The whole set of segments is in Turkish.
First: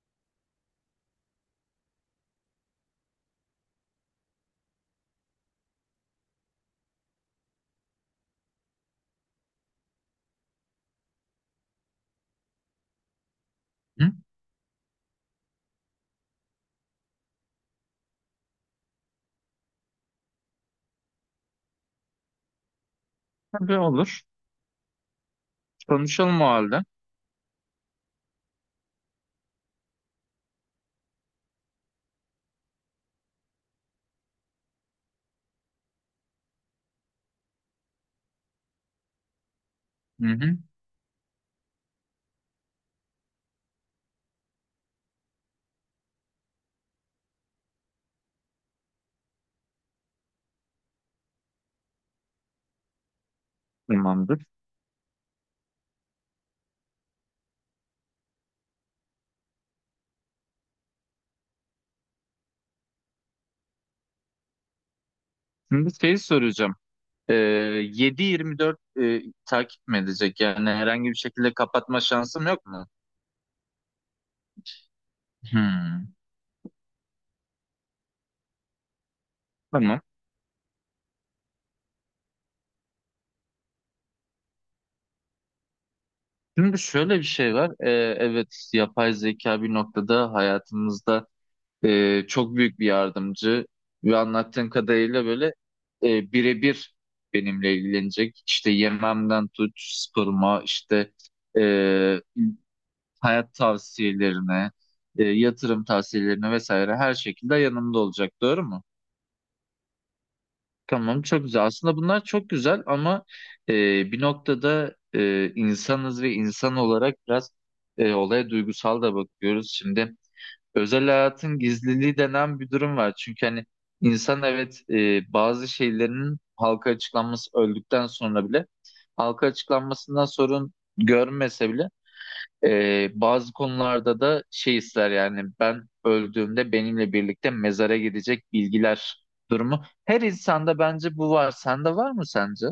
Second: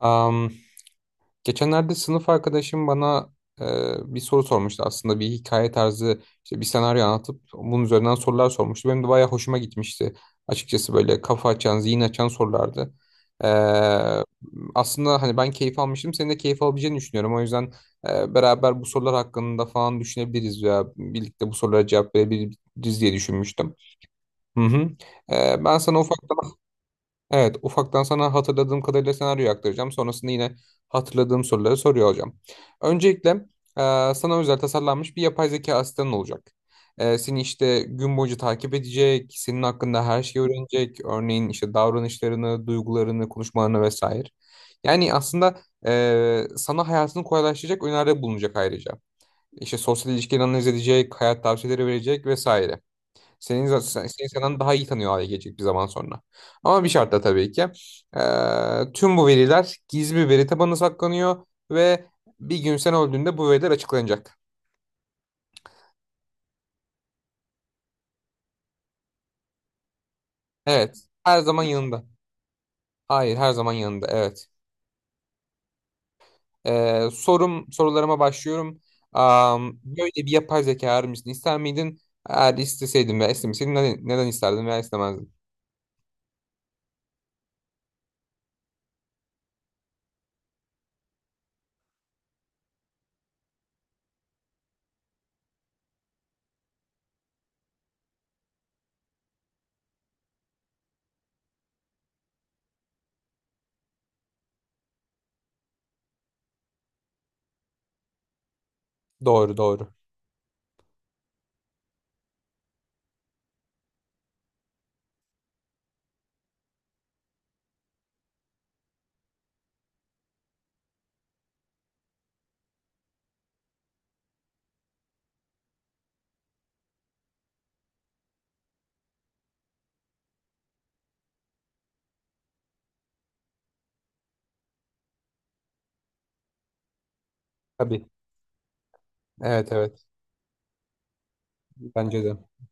Am, geçenlerde sınıf arkadaşım bana e, bir soru sormuştu. Aslında bir hikaye tarzı işte bir senaryo anlatıp bunun üzerinden sorular sormuştu. Benim de bayağı hoşuma gitmişti. Açıkçası böyle kafa açan, zihin açan sorulardı. E, Hı? aslında hani ben keyif almıştım. Senin de keyif alabileceğini düşünüyorum. O yüzden beraber bu sorular hakkında falan düşünebiliriz veya birlikte bu sorulara cevap verebiliriz diye düşünmüştüm. Tabii olur. Hı hı. Ben sana ufak. Konuşalım o halde. Evet, ufaktan sana hatırladığım kadarıyla senaryoyu aktaracağım. Sonrasında yine hatırladığım soruları soruyor olacağım. Öncelikle sana özel tasarlanmış bir yapay zeka asistanın olacak. Seni işte gün boyunca takip edecek, senin hakkında her Hı şeyi hı. öğrenecek. Örneğin işte davranışlarını, duygularını, konuşmalarını vesaire. Yani aslında sana hayatını kolaylaştıracak öneride bulunacak ayrıca. İşte sosyal ilişkileri analiz edecek, hayat tavsiyeleri verecek vesaire. Seni Tamamdır. senden daha iyi tanıyor hale gelecek bir zaman sonra. Ama bir şartla tabii ki. Tüm bu veriler gizli bir veri tabanına saklanıyor ve bir gün sen öldüğünde bu veriler açıklanacak. Şimdi şeyi soracağım. Ee, 7-24 takip mi edecek? Yani Evet. herhangi bir Her şekilde zaman kapatma yanında. şansım yok mu? Hayır, her zaman yanında. Evet. Hı. Sorularıma başlıyorum. Tamam. Böyle bir yapay zeka arar mısın? İster miydin? Eğer isteseydin veya istemeseydin neden isterdin veya istemezdin? Şimdi şöyle bir şey var. Evet, yapay zeka bir noktada hayatımızda çok büyük bir yardımcı ve anlattığın kadarıyla böyle birebir benimle ilgilenecek. İşte yememden tut, sporuma, işte e, hayat tavsiyelerine, yatırım tavsiyelerine vesaire, her şekilde yanımda olacak. Doğru mu? Doğru, doğru. Tamam, çok güzel. Aslında bunlar çok güzel, ama e, bir noktada insanız ve insan olarak biraz olaya duygusal da bakıyoruz. Şimdi özel hayatın gizliliği denen bir durum var. Çünkü hani insan, evet, bazı şeylerin halka açıklanması, öldükten sonra bile halka açıklanmasından sorun görmese bile, bazı konularda da şey ister, yani ben öldüğümde benimle birlikte mezara Tabii. gidecek bilgiler Evet, durumu. evet. Her insanda bence bu var. Sende var Bence mı de. sence?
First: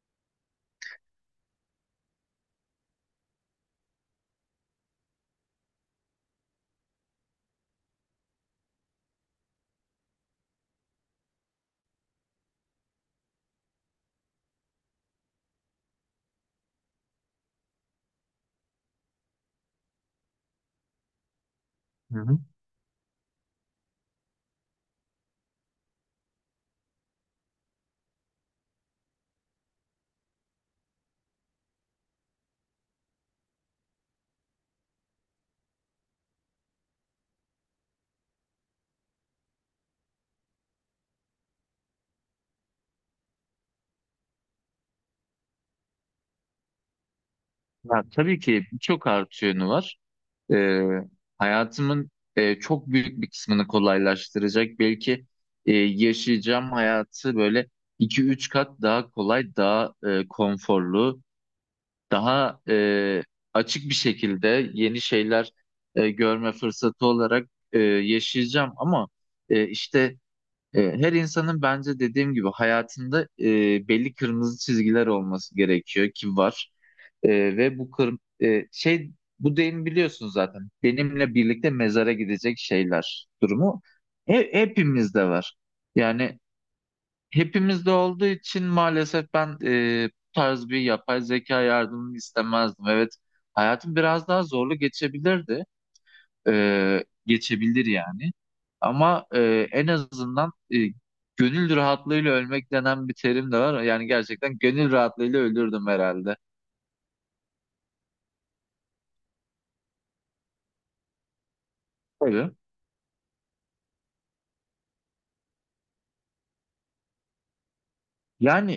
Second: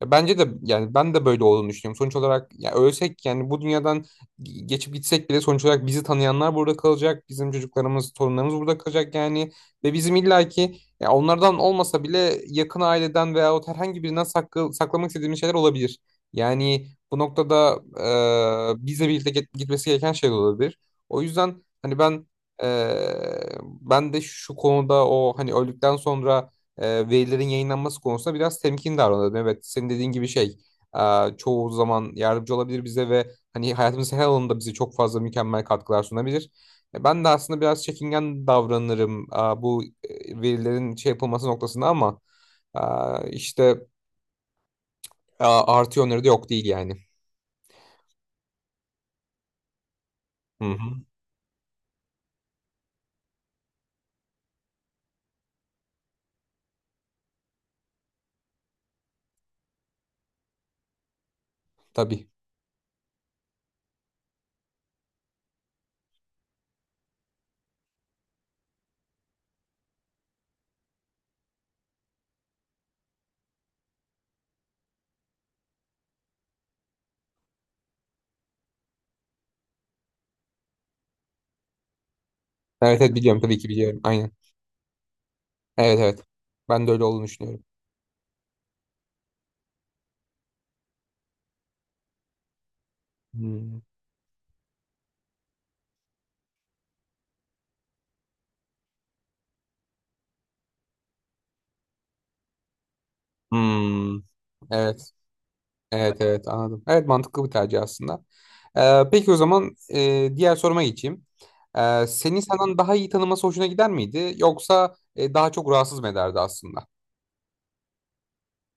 Ya bence de yani ben de böyle olduğunu düşünüyorum. Sonuç olarak ya ölsek yani bu dünyadan geçip gitsek bile sonuç olarak bizi tanıyanlar burada kalacak. Bizim çocuklarımız, torunlarımız burada kalacak yani. Ve bizim illaki ya onlardan olmasa bile yakın aileden veyahut herhangi birinden saklamak istediğimiz şeyler olabilir. Yani bu noktada bizle birlikte gitmesi gereken şey de olabilir. O yüzden hani Hı ben, hı. e, ben de şu konuda o hani öldükten sonra e, verilerin yayınlanması konusunda biraz temkin davranalım. Evet, senin dediğin gibi çoğu zaman yardımcı olabilir bize ve hani hayatımızın her alanında bize çok fazla mükemmel katkılar sunabilir. Ben de aslında biraz çekingen davranırım, bu verilerin şey yapılması noktasında ama e, işte artı yönleri de yok değil yani. Ya, tabii ki birçok artı yönü var. Hı Ee, hı. hayatımın çok büyük bir kısmını kolaylaştıracak. Belki yaşayacağım hayatı böyle iki üç kat daha kolay, daha konforlu, Tabii. daha açık bir şekilde yeni şeyler görme fırsatı olarak yaşayacağım, ama işte her insanın bence dediğim gibi hayatında belli kırmızı çizgiler olması gerekiyor, ki var. E, ve bu şey, bu deyim biliyorsun zaten, benimle birlikte mezara gidecek Evet, evet şeyler biliyorum, tabii ki durumu biliyorum. Aynen. Hepimizde var Evet, evet. yani. Ben de öyle olduğunu düşünüyorum. Hepimizde olduğu için maalesef ben bu tarz bir yapay zeka yardımını istemezdim. Evet, Hmm. hayatım biraz daha zorlu geçebilirdi. Geçebilir yani. Ama en azından gönül rahatlığıyla ölmek denen bir terim de var. Yani Hmm. gerçekten gönül Evet. rahatlığıyla ölürdüm Evet, herhalde. evet, anladım. Evet, mantıklı bir tercih aslında. Peki o zaman diğer soruma geçeyim. Seni Tabii. senden daha iyi tanıması hoşuna gider miydi? Yoksa daha çok rahatsız mı ederdi aslında? Yani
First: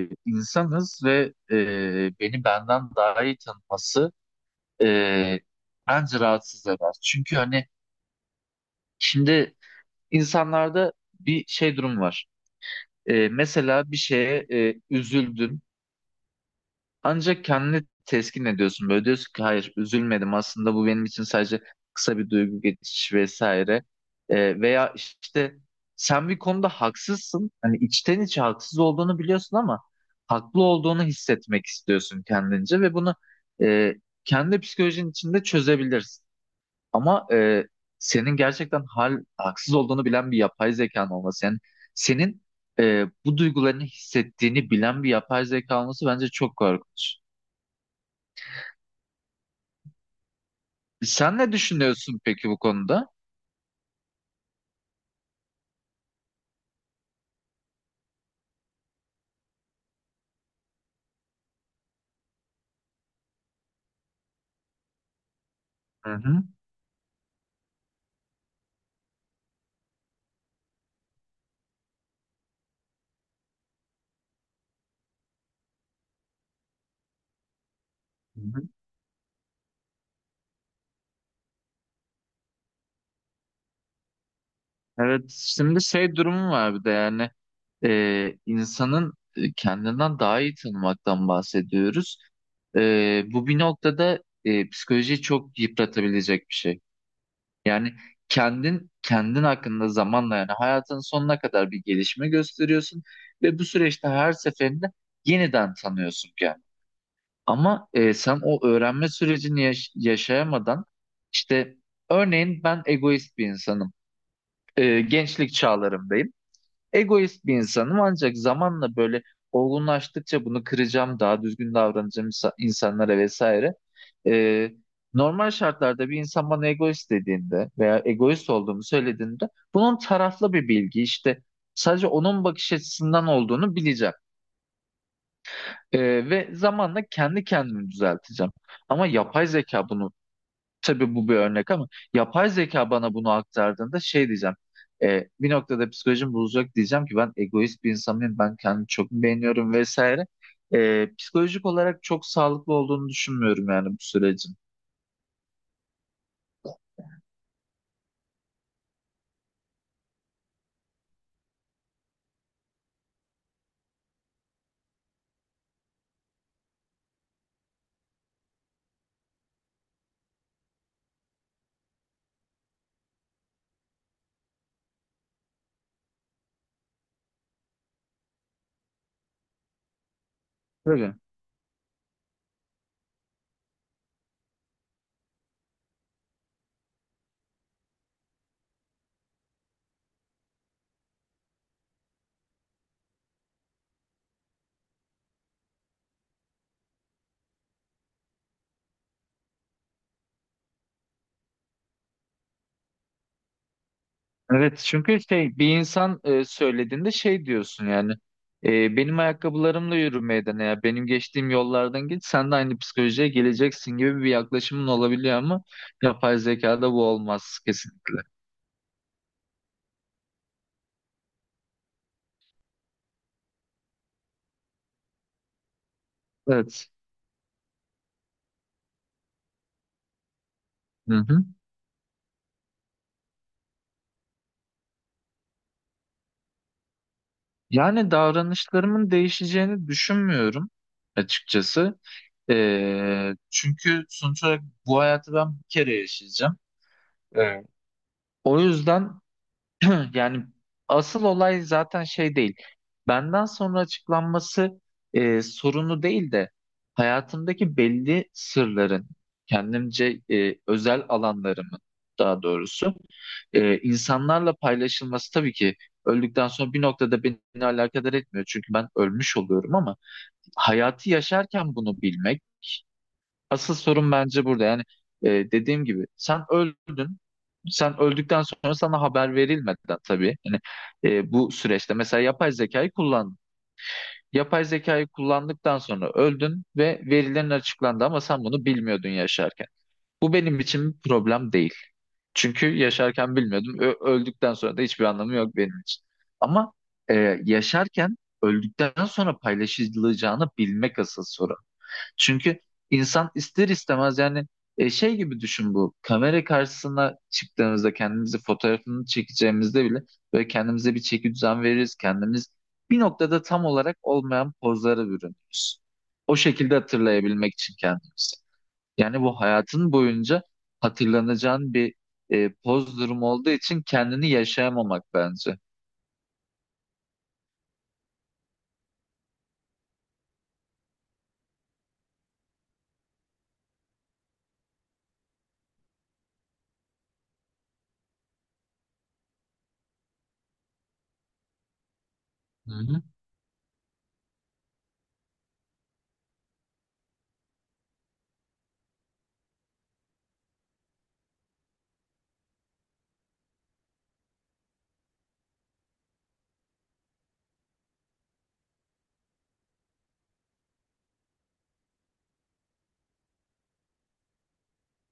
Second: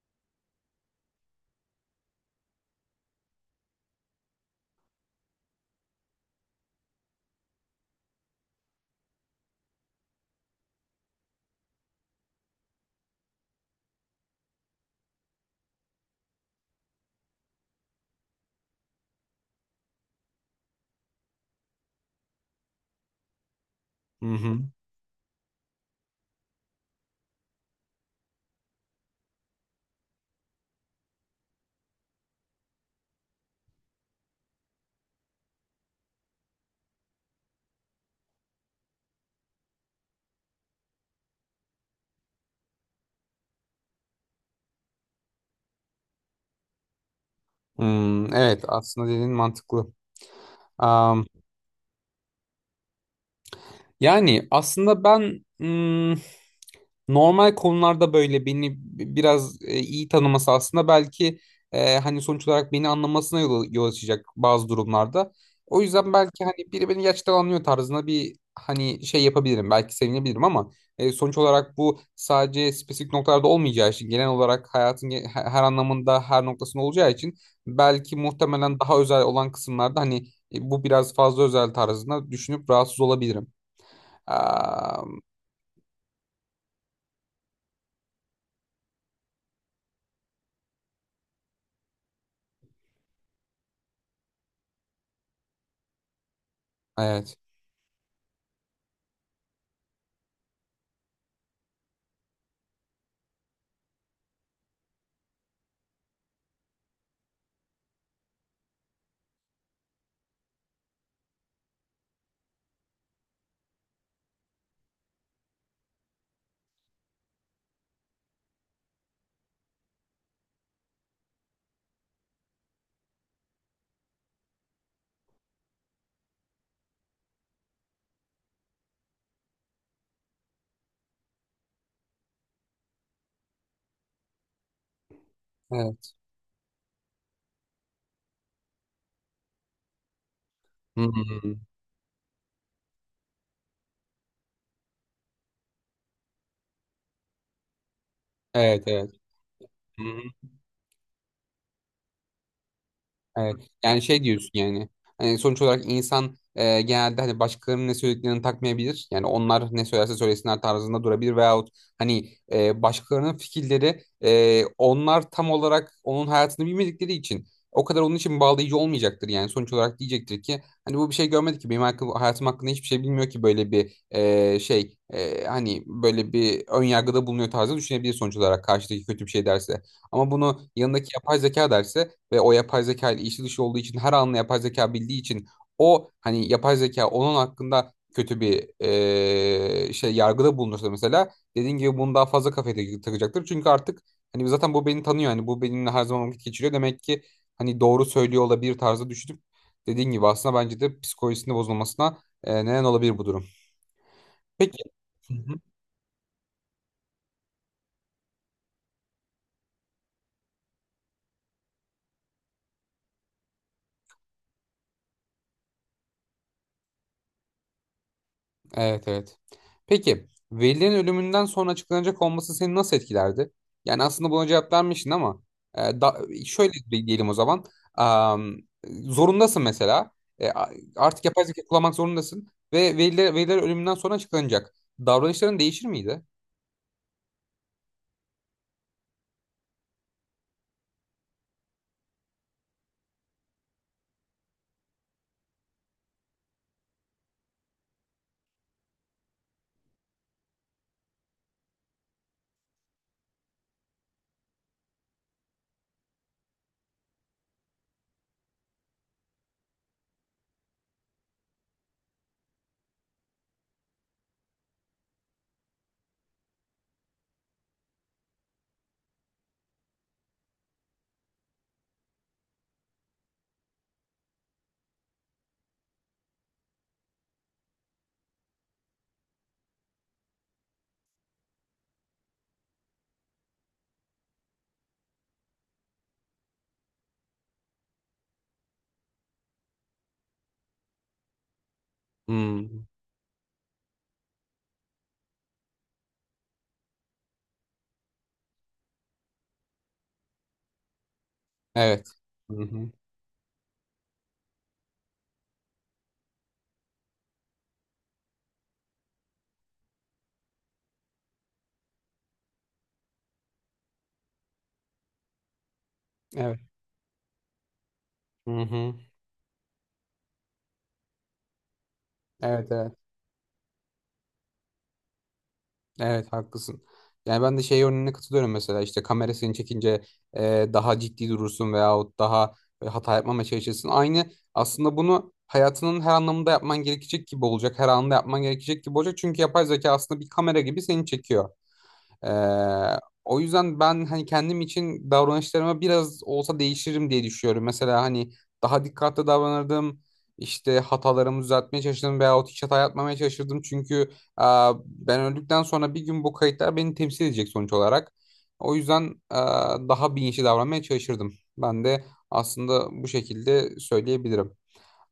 insanız ve beni benden daha iyi tanıması e, bence rahatsız eder. Çünkü hani şimdi İnsanlarda bir şey durum var. Mesela bir şeye üzüldün, ancak kendini teskin ediyorsun. Böyle diyorsun ki, hayır, üzülmedim aslında, bu benim için sadece kısa bir duygu geçişi vesaire. Hı hı. Veya işte sen bir konuda haksızsın. Hani içten içe haksız olduğunu biliyorsun, ama haklı olduğunu hissetmek istiyorsun kendince ve bunu e, kendi psikolojinin içinde çözebilirsin. Ama senin gerçekten haksız olduğunu bilen bir yapay zekan olması, yani senin bu duygularını hissettiğini bilen bir yapay zeka olması bence çok korkunç. Hmm, evet aslında dediğin mantıklı. Sen ne düşünüyorsun peki bu konuda? Yani aslında ben, hmm, normal konularda böyle beni biraz iyi tanıması aslında belki hani sonuç olarak beni anlamasına yol açacak bazı durumlarda. O Hı yüzden hı. belki hani biri beni gerçekten anlıyor tarzında bir hani şey yapabilirim. Belki sevinebilirim ama sonuç olarak bu sadece spesifik noktalarda olmayacağı için genel olarak hayatın her anlamında her noktasında olacağı için belki Hı hı. muhtemelen daha özel olan kısımlarda hani bu biraz fazla özel tarzında düşünüp rahatsız olabilirim. Am, Evet, şimdi şey durumu var bir de, yani insanın kendinden daha iyi tanımaktan bahsediyoruz. Bu bir noktada psikolojiyi çok yıpratabilecek bir şey. evet. Yani kendin hakkında zamanla, yani hayatın sonuna kadar bir gelişme gösteriyorsun ve bu süreçte her seferinde yeniden tanıyorsun kendini. Ama sen o öğrenme sürecini yaşayamadan, işte, örneğin ben egoist bir insanım. Gençlik çağlarımdayım, egoist bir insanım, ancak zamanla böyle olgunlaştıkça bunu kıracağım, daha düzgün davranacağım insanlara vesaire. Ee, Normal şartlarda bir insan bana egoist dediğinde veya egoist olduğumu söylediğinde, bunun taraflı bir bilgi, işte, sadece onun bakış açısından olduğunu bileceğim. Evet. Ve zamanla kendi kendimi düzelteceğim. Ama yapay zeka bunu, Hı tabii bu bir hı. örnek ama, yapay zeka bana bunu aktardığında şey diyeceğim. Bir noktada psikolojim bozacak, diyeceğim ki ben egoist bir insan mıyım, ben Evet, kendimi evet. çok beğeniyorum Hı vesaire. hı. Psikolojik olarak çok sağlıklı olduğunu Evet. düşünmüyorum yani bu Yani şey diyorsun sürecin. yani. Hani sonuç olarak insan genelde hani başkalarının ne söylediklerini takmayabilir. Yani onlar ne söylerse söylesinler tarzında durabilir veyahut hani başkalarının fikirleri onlar tam olarak onun hayatını bilmedikleri için o kadar onun için bağlayıcı olmayacaktır yani. Sonuç olarak diyecektir ki hani bu bir şey görmedi ki benim hayatım hakkında hiçbir şey bilmiyor ki böyle bir hani böyle bir ön yargıda bulunuyor tarzı düşünebilir sonuç olarak karşıdaki kötü bir şey derse. Ama bunu yanındaki Tabii. yapay zeka derse ve o yapay zeka ile içi dışı olduğu için her anını yapay zeka bildiği için o hani yapay zeka onun hakkında kötü bir şey yargıda bulunursa mesela dediğin gibi bunu daha fazla kafaya takacaktır. Çünkü artık hani zaten bu beni tanıyor, hani bu benimle her zaman vakit geçiriyor demek ki hani doğru söylüyor olabilir tarzı düşünüp dediğin gibi aslında bence de psikolojisinde bozulmasına neden olabilir bu durum. Evet, Peki. çünkü şey, bir insan söylediğinde şey diyorsun yani, benim ayakkabılarımla yürümeydin ya, benim geçtiğim yollardan git, sen de aynı psikolojiye geleceksin gibi bir yaklaşımın olabiliyor, ama yapay zekada bu olmaz kesinlikle. Evet, evet. Peki Veli'nin ölümünden sonra açıklanacak olması seni nasıl etkilerdi? Yani aslında buna cevap vermiştin ama e, da, şöyle Evet. Diyelim o zaman. Am, zorundasın mesela. E, a- Hı artık yapay hı. zeka kullanmak zorundasın. Ve Veliler ölümünden sonra açıklanacak. Davranışların değişir miydi? Yani davranışlarımın değişeceğini düşünmüyorum açıkçası. Çünkü sonuç olarak bu hayatı ben bir kere yaşayacağım. Evet. O yüzden, Hı, Yani asıl olay zaten şey değil. Benden sonra açıklanması sorunu değil de, hayatımdaki belli sırların, kendimce özel alanlarımın, daha doğrusu insanlarla paylaşılması, tabii ki öldükten sonra bir noktada beni alakadar etmiyor. Çünkü ben ölmüş oluyorum, ama hayatı yaşarken bunu bilmek asıl sorun bence burada. Yani dediğim gibi, sen öldün. Sen öldükten sonra sana haber verilmeden tabii. Yani bu süreçte mesela yapay zekayı kullandın. Yapay zekayı kullandıktan sonra öldün ve verilerin açıklandı, ama sen bunu bilmiyordun yaşarken. Bu benim için bir problem değil. Çünkü Hmm. yaşarken bilmiyordum. Öldükten sonra da hiçbir anlamı yok benim için. Ama e, yaşarken, öldükten sonra paylaşılacağını bilmek asıl sorun. Evet. Hı Çünkü hı. insan ister istemez, yani şey gibi düşün bu. Kamera karşısına çıktığımızda, kendimizi fotoğrafını çekeceğimizde bile böyle kendimize bir çeki düzen veririz. Kendimiz bir noktada tam olarak olmayan pozlara bürünürüz. O Evet. şekilde hatırlayabilmek için kendimizi. Hı hı. Yani bu, hayatın boyunca hatırlanacağın bir Evet, evet. poz durumu olduğu için kendini yaşayamamak bence. Evet haklısın. Yani ben de şey örneğine katılıyorum, mesela işte kamerasını çekince daha ciddi durursun veyahut daha hata yapmamaya çalışırsın. Aynı aslında bunu hayatının her anlamında yapman gerekecek gibi olacak. Her anında yapman gerekecek gibi olacak. Çünkü yapay zeka aslında bir kamera gibi seni çekiyor. Ee, Hı hı. o yüzden ben hani kendim için davranışlarıma biraz olsa değişirim diye düşünüyorum. Mesela hani daha dikkatli davranırdım. İşte hatalarımı düzeltmeye çalışırdım veyahut hiç hata yapmamaya çalışırdım. Çünkü e, ben öldükten sonra bir gün bu kayıtlar beni temsil edecek sonuç olarak. O yüzden e, daha bilinçli davranmaya çalışırdım. Ben de aslında bu şekilde söyleyebilirim.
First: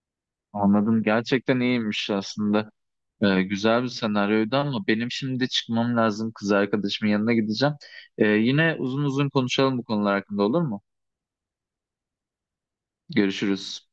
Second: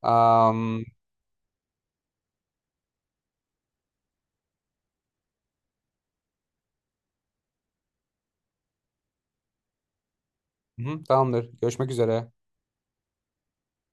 Am, Anladım. Gerçekten iyiymiş aslında. Güzel bir senaryoydu, ama benim şimdi çıkmam lazım. Kız arkadaşımın yanına gideceğim. Yine uzun uzun konuşalım bu konular hakkında, olur mu? hı, tamamdır. Görüşmek üzere. Görüşürüz.